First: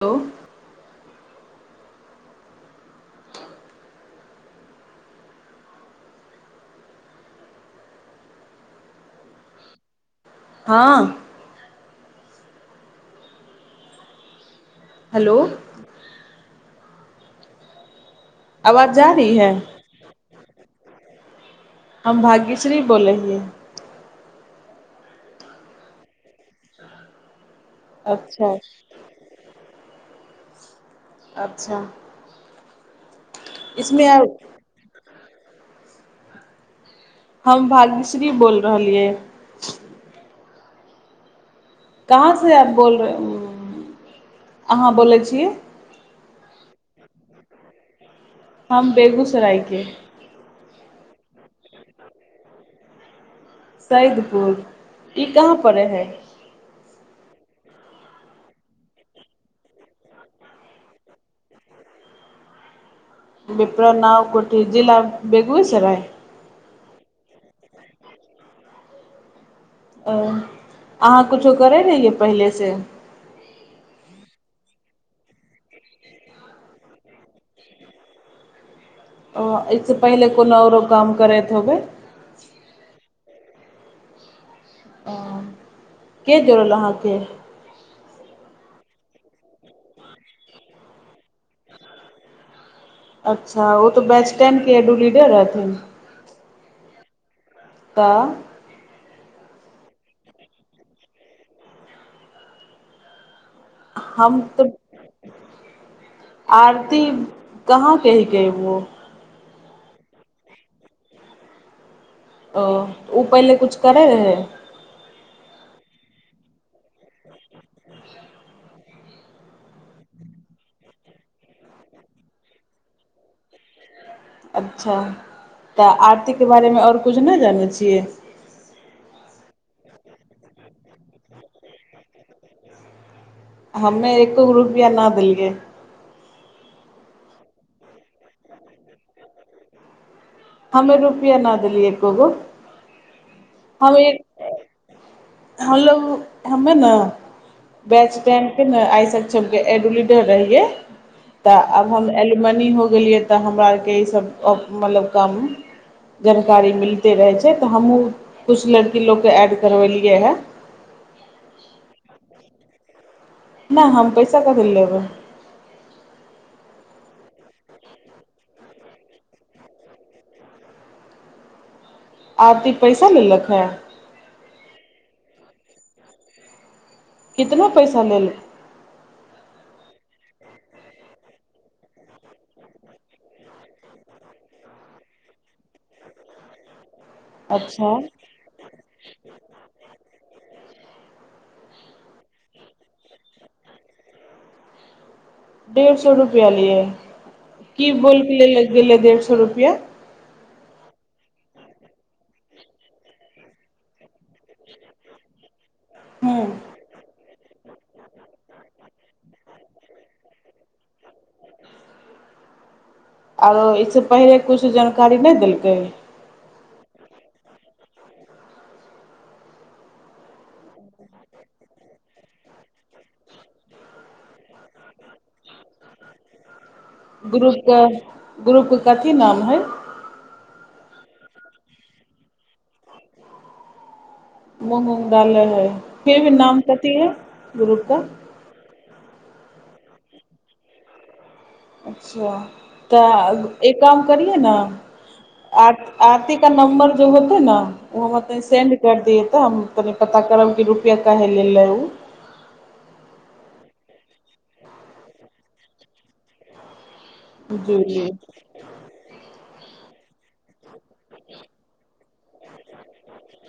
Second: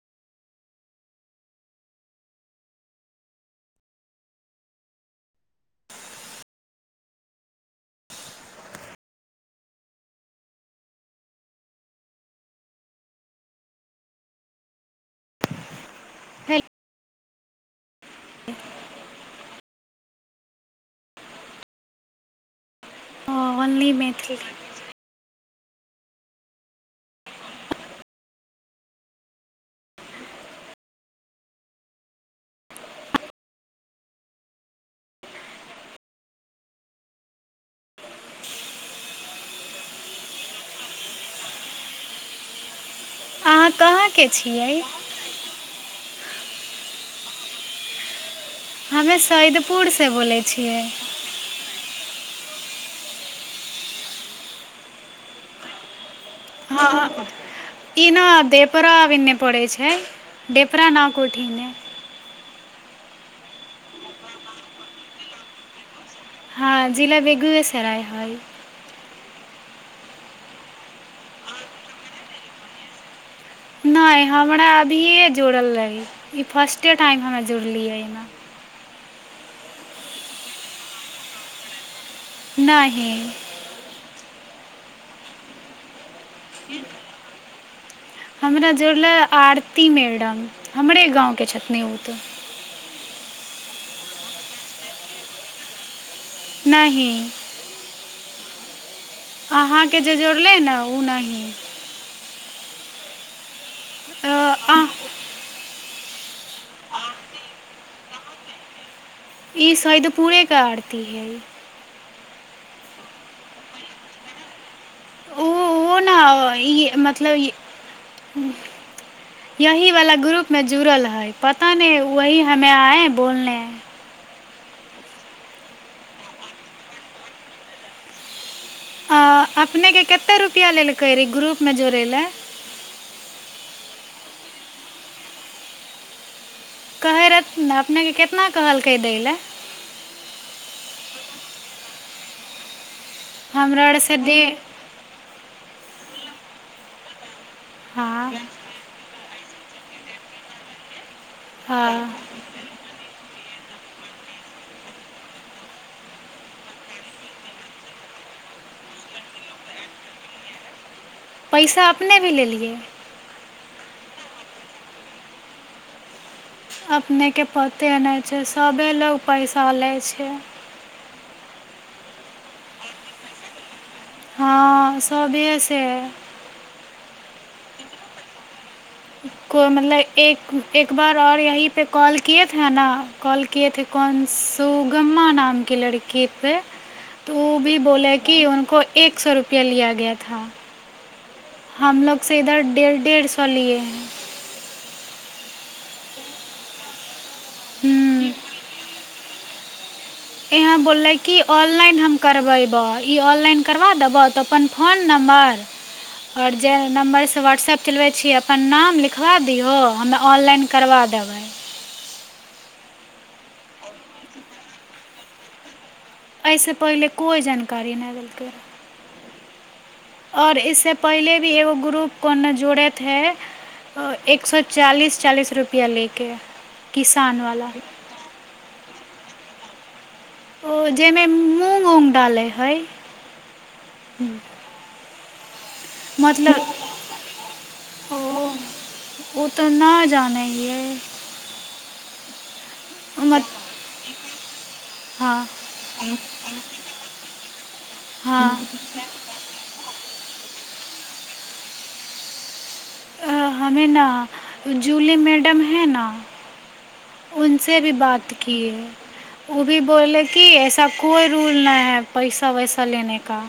दो [inaudible] हँ हेलो ह [unintelligible] आवाज जा री है हम भाग्य सी बोलै हियए ठीक अच्छा अच्छा इसमे आ हम भाग्यश्री बोल रहलियै कहाँ से आप बोल रहे अहाँ उम्म, कहाँके छियै अहाँ बोलै छियै हम हमे बेगूसरायके सैदपुरसँ बोलै छियै सैदपुर ई कहाँ पड़ै हइ ईना देडपरा आ नहि पड़े छै दडपरा न कोठी बिप्र न कोठी जिलिला भगूै सरय हँ जिला बेगुएसराय हय ओ अहाँ किछो करैत रहियै पहिलेसँ नहि हमरा अभिये जुड़ल रहै ई फर्स्टे टाइम हमे जुड़लियै एहिमे। एहिसँ पहिले कोनो आओरो काम करैत होबै। नहि। आ। के जोड़ अहाँके। हमरा जुड़लै आरती मैडम हमरे गाँवके छथिन ओ तऽ। अच्छा ओ तऽ बैच टेन के एडू लीडर रहथिन। नहि। वाह। अहाँके जे जोड़लै ने ओ नहि। अ, हम तऽ। आह, आरती। कहाँ कहहि गए वो। ई सैदपुरे क आरती है। ओ ओ पहिले किछु करै रहै। ओ ओ ने मतलब यही वालला ग्रुप मे जुड़ल है पता नहि वह हमे आए बोलने ह। अच्छा तऽ आरती के बारे मे ओर किछु नहि जानै छियै। आ अपनेके कतेक रुपैआ लेलकै रही ग्रुपमे जोड़य लए। हमे एको गो रुपैआ न देलियै। कहै रहथि ने अपनेकेँ कितना कहलकै दै लए। हमे रुपैआ न देलियै एको गो। हमरा हम आरसँ दे हलो हमे ने हँ बैच टम प आइ। सबके एडलिडर रहियए। तऽ हँ आब हम एलमनी हो गेलियै। तऽ हमरा आरके ईस मतलब। कम जानकारी मिलिते रहै छै तऽ हमहूँ किछु लड़की लोककेँ ऐड करबेलियै हँ। पैसा अपने भी लेलियै। न हम पैसा कथी लेबै। अपनेके पते नहि छै सभे लोक पैसा लै छै। आपके पैसा लेलक हे। हँ सबे से। कितना पैसा लेल। कोइ मतलब एक एक बार आओर यही पे कॉल किए थे ने कॉल किएथे कन सुगमा नामके लड़की पे। त ओ भी अच्छा बोल कि उनको एक सौ रुपआ लिया गया था। हमलोग से इधर डेढ़ डेढ़ सौ लए हैं। डेढ़ सौ रुपआ लिए। की बो हम्म, ल गेलै दे। के रुपैआ। यहाँ बोललै कि ऑनलाइन हम करबयबह ई ऑनलाइन करबा देबह तऽ अपन फोन नम्बर। हूँ आओर जे नम्बरसँ व्ाट्सऐप चलबै छियै अपन नाम लिखवा दिौ हमे ऑनलाइन करवा देबै आरो इसँ पहिले किछु जानकारी नहि देलकै एहिऐसे पहिले कोइ जानकारी नहि देलकै और इसस पहिले भी एगो ग्रुप को ने जोड़े हे एक सए चालीस चालीस रुपआ लेके किसानवला ग्रुपके ग्रुपके कथी नाम हइ जाहिमे मूंग उऊग डालै है ह्म मूँग उंग डालै हइ फे नाम कथी है गुरु का ओ ओ तऽ नहि जानै यै सआ तऽ एक काम करियै ने हँ आती आरतीेा नम्बर जे होतै ने ओ हम तनि सेंड हँ करि दियै तऽ हम कनि पता करब कि रुपैआ काहे लेले ले ओ हमे ने जूली मैडम है न उसँ भी जूली बात कए ओ भी बोले कि ऐसा कोइ रूल नहि है पैसा वैसा लेने का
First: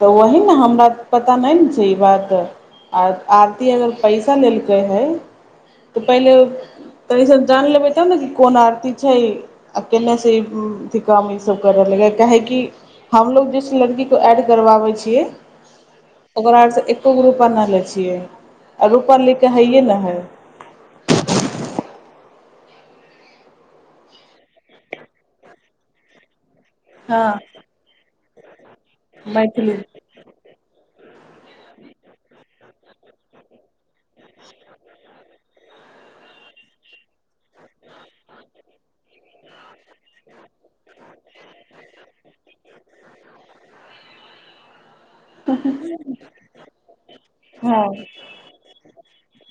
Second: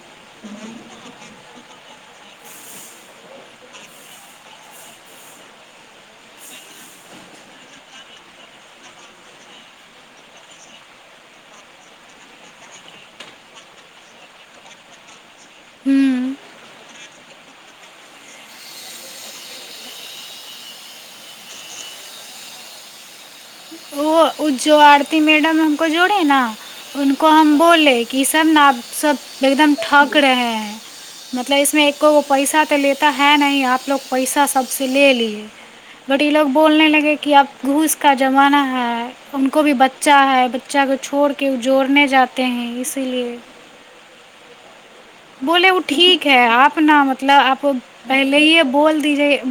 तऽ वही ने हमरा पता नहि ने क क क करबाबै छियै हू बोरा आरसँ एको गो रुपैआ ल लै छियै आ रुपैा लिकेऽ हइए नहि हइ ओ ओज्जो आरती मैडम हमको जोड़े न हँ उनको हम बोले कि ई सब ने आप सब एकदम मैथिली ठक रहे हैं मतलब इसमे एकोगो पैसा तऽ लेता है नह आपलोग पैसा सबसँ ले लियए बट ई लोग बोलने लगे कि अब घूस का ज़माना है। उको भ बच बच्चा है बच्चा को छोड़ के जोड़ने जाते है इस। पसलए बोले ओ ठीक है आप न मतलब आप हँ पहले ह बोल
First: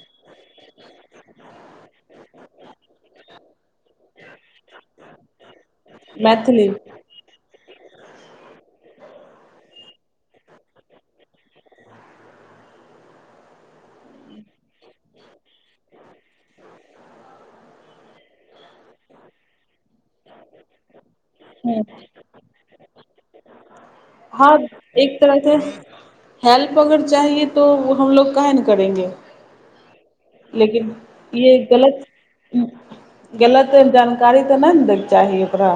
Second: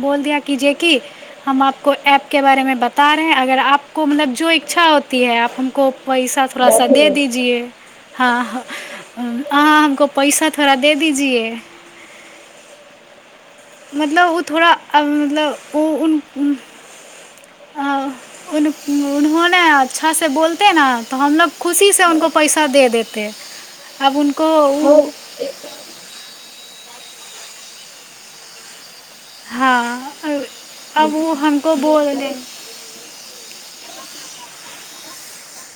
बोल दिया कि जेेकी हम आपको प के बारेमे बता रहेै अगर आपको मतलब जो इच्छा होती है आ हम को पैसा मैथिली थोड़ा सा दे दीजिए हँ ह आ ग पैसा थोड़ा दे दीजए मतलब ओ थोड़ा मतलब ओ उु उुन ओहोने अच्छासँ बोलतै ने तऽ हमलोग हँ खुशी से उनको पैसा दे देतै हँ एक तरहसँ हेल्प अगर चाहिए त तो हमलोग कय ने करेंगे हाँ लेकिन अब वो य हमको गलत बोल रहे गलत जानकार गी तऽ नहि नेै चाही ओकरा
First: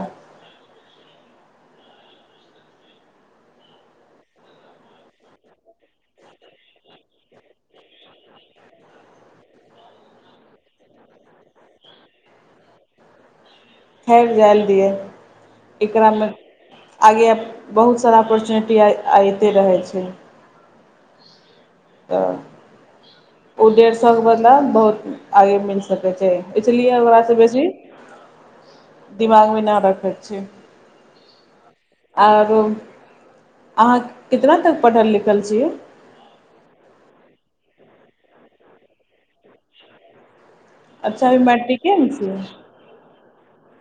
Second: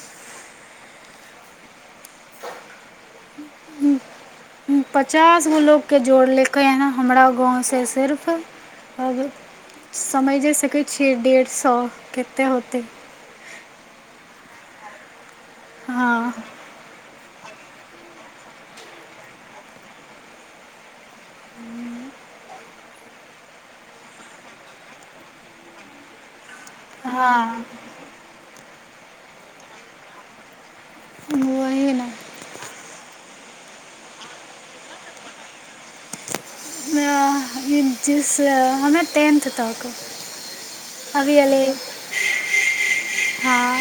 पचास गो लोकोगके जोड़ लेलकै हन हमरा गाँव से सिर्फ आर समझ सकै छियै डेढ़ सए कतेक होतै फेर जा ल दियै हँ एकरामे आगे बहुत सारा ऑर्चुनिटी आइते रहै छै हँ ओ डेढ़ सए के बदला बहुत आगे मिल सकै छै इसलिए ओकरासँ बेसी हँ दिमागमे न रखै छै वही ने आरो अहाँ कितना तक पढ़ल लिखल छियै जसे हमे टेन्थ तक अच्छा अभी मैट्रिके नसियै हँ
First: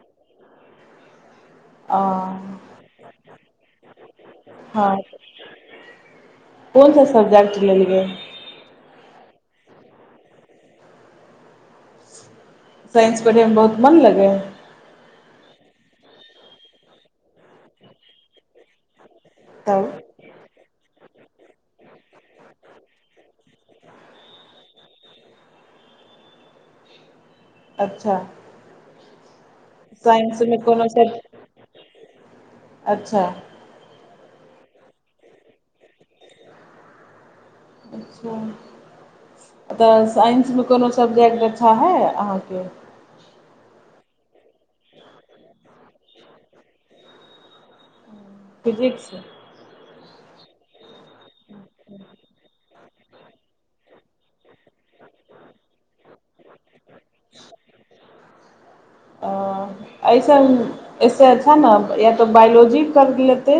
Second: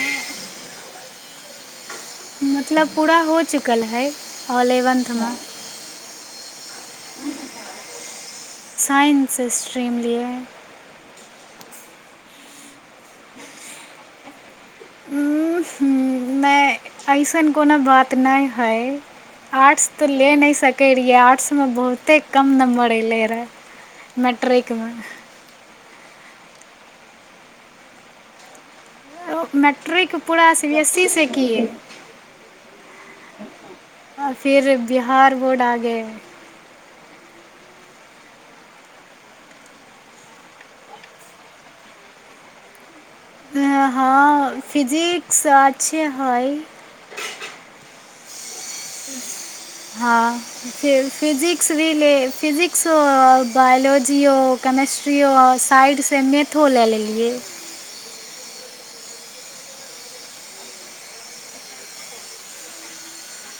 ख ब च रह ख रह हँ ख ख कोन सा सब्जेक्ट लेलियै सेस्ट्रीम लिए साइंस पढ़यमे बहुत मोन लगै हइ नहि अइसन कोनो बात नहि हइ तब आर्ट्स तऽ ले न सकै रहिऐ आर्ट मे बहुते कम न मड़ल रह मटरकेमे अच्छा ओ मैट्रिक पूरा साइंसमे सी बी कोनो एस ई सब से क अच्छा आ फिर बिहार बोर्ड आगे अच्छा तऽ साइंसमे कोनो सब्जेक्ट अच्छा हइ अहाँके हँ फिजिक्स अच्छे हय फिजिक्स हँ फेर फिजिक्स भी ले फिजिक्सो बायोलॉजीओ केमेस्ट्रीओ साइंससँ मैथो लए लेलियै ह अइसन से अच्छा ने या तऽ बायोलॉजी कर लेतै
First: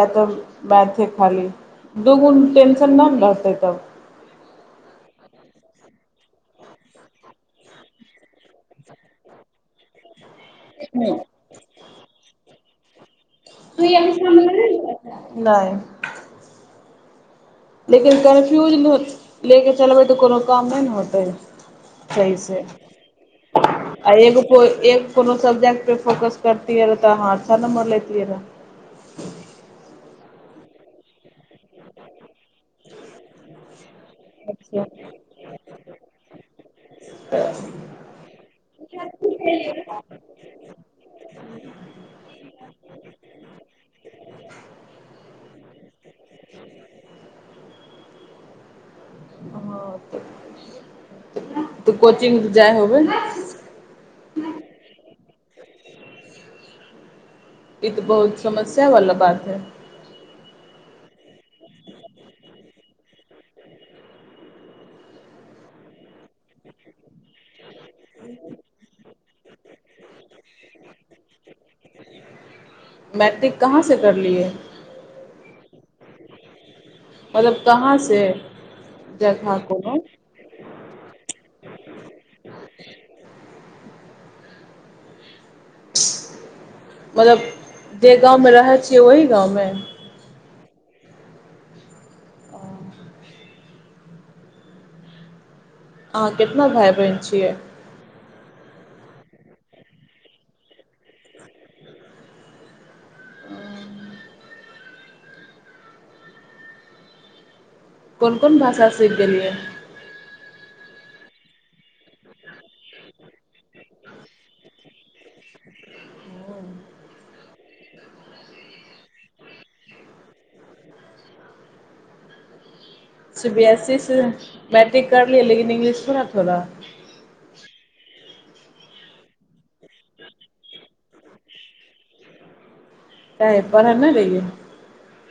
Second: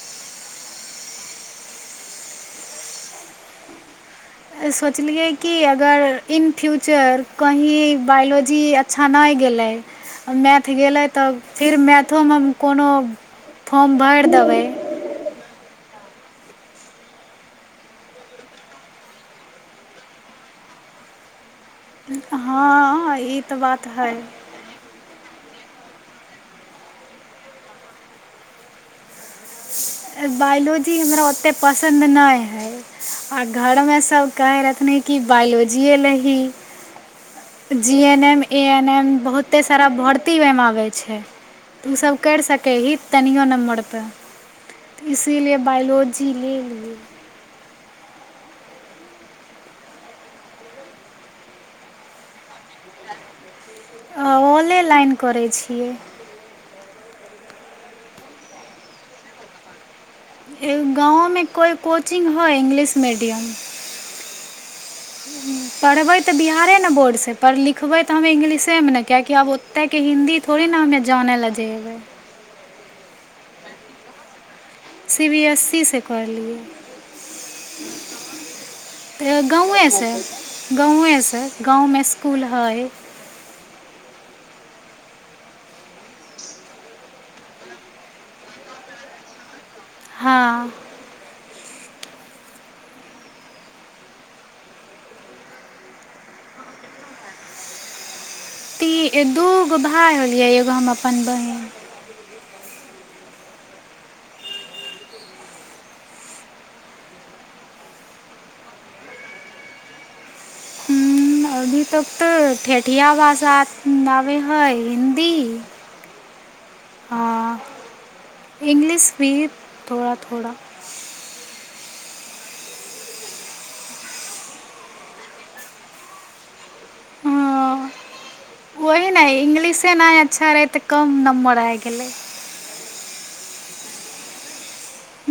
या तऽ मैथे खाली दूगुण टेंशन नहि ने रहतै तब सोचलियै कि अगर इन फ्यूचर कहीँ बायोलॉजी अच्छा नहि गेलै मैथ गेलै तब फिर मैथोमे कोनो फॉर्म भरि देबै त लेकिन कन्फ्यूज ले के चलबै तऽ कोनो काम नहि ने होतै सहीसँ हँ ई तऽ बात हइ सब्ै त लियै रह बायोलॉजी हमरा ओते पसन्द नहि है आ घर मे सब कहे रहथिन रहए कि बायोलॉजी एलही G N M A N M बहुते सारा भर्ती ओहिमे आबै छै तऽ ओस करि सकैही तनो नम्बरपर तऽ इसीलिए बायोलॉजी ले लियी हँ तऽ तऽ कोचिंग जाइ होब ऑनेेलाइन करै छियै ई तऽ बहुत समस्या वाला बात है गाँवमे कोइ कोचिंग होइ इंग्लिश मीडियम पढ़बै तऽ बिहारे ने बोर्ड से पढ़ लिख सिखबै तऽ हम इंग्लिशेमे ने किियकि आब ओतेक के हिन्दी थोड़े ने हमे जानै लए जेबै कहाँसँ करलियै सी बी एस ई सँ करलियै मतलब कहाँ से तऽ जगह कोनो गाँवएसँ गाँएसँ गाँवमे इसकुल हइ मतलब जे गाँवमे रहै छियै ओही गाँवमे हँ अहाँ कितना भााय बहिन छियै ती दू गो भााय होलियै एगो हम अपन बहीन कोन कोन भाषा सीख गेलियै ह अभी तक तऽ ठेठिया भाषा नाबै हइ हिन्दी हँ इंगलिश भ थोड़ा थोड़ा सी बी एस ई से मैट्रिक करलियै लेकिन इंग्लिश को ने थोड़ा हँ ओही नहि इंग्लिशे नहि अच्छा रहै तऽ कम नम्बर आय गेलै आ एपना रै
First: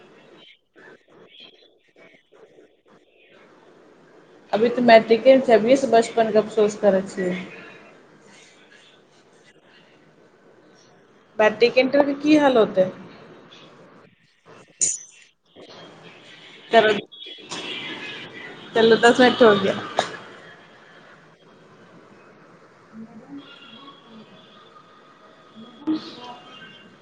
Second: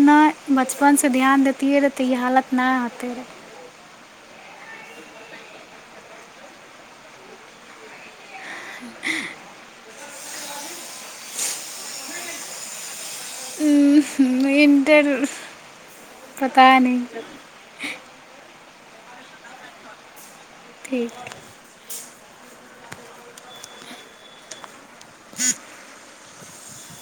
नहि बचपनसँ ध्यान देैतियै रहए तऽ ई हालत नहि होतै रहए अभी तऽ मैट्रिके छै अभियए से बचपन क अफसोस करै छियै बैट्ररी कन्टर के की हाल होतै इंटर पता न चलू दस मठ होग ठीक ह ह [unintelligible]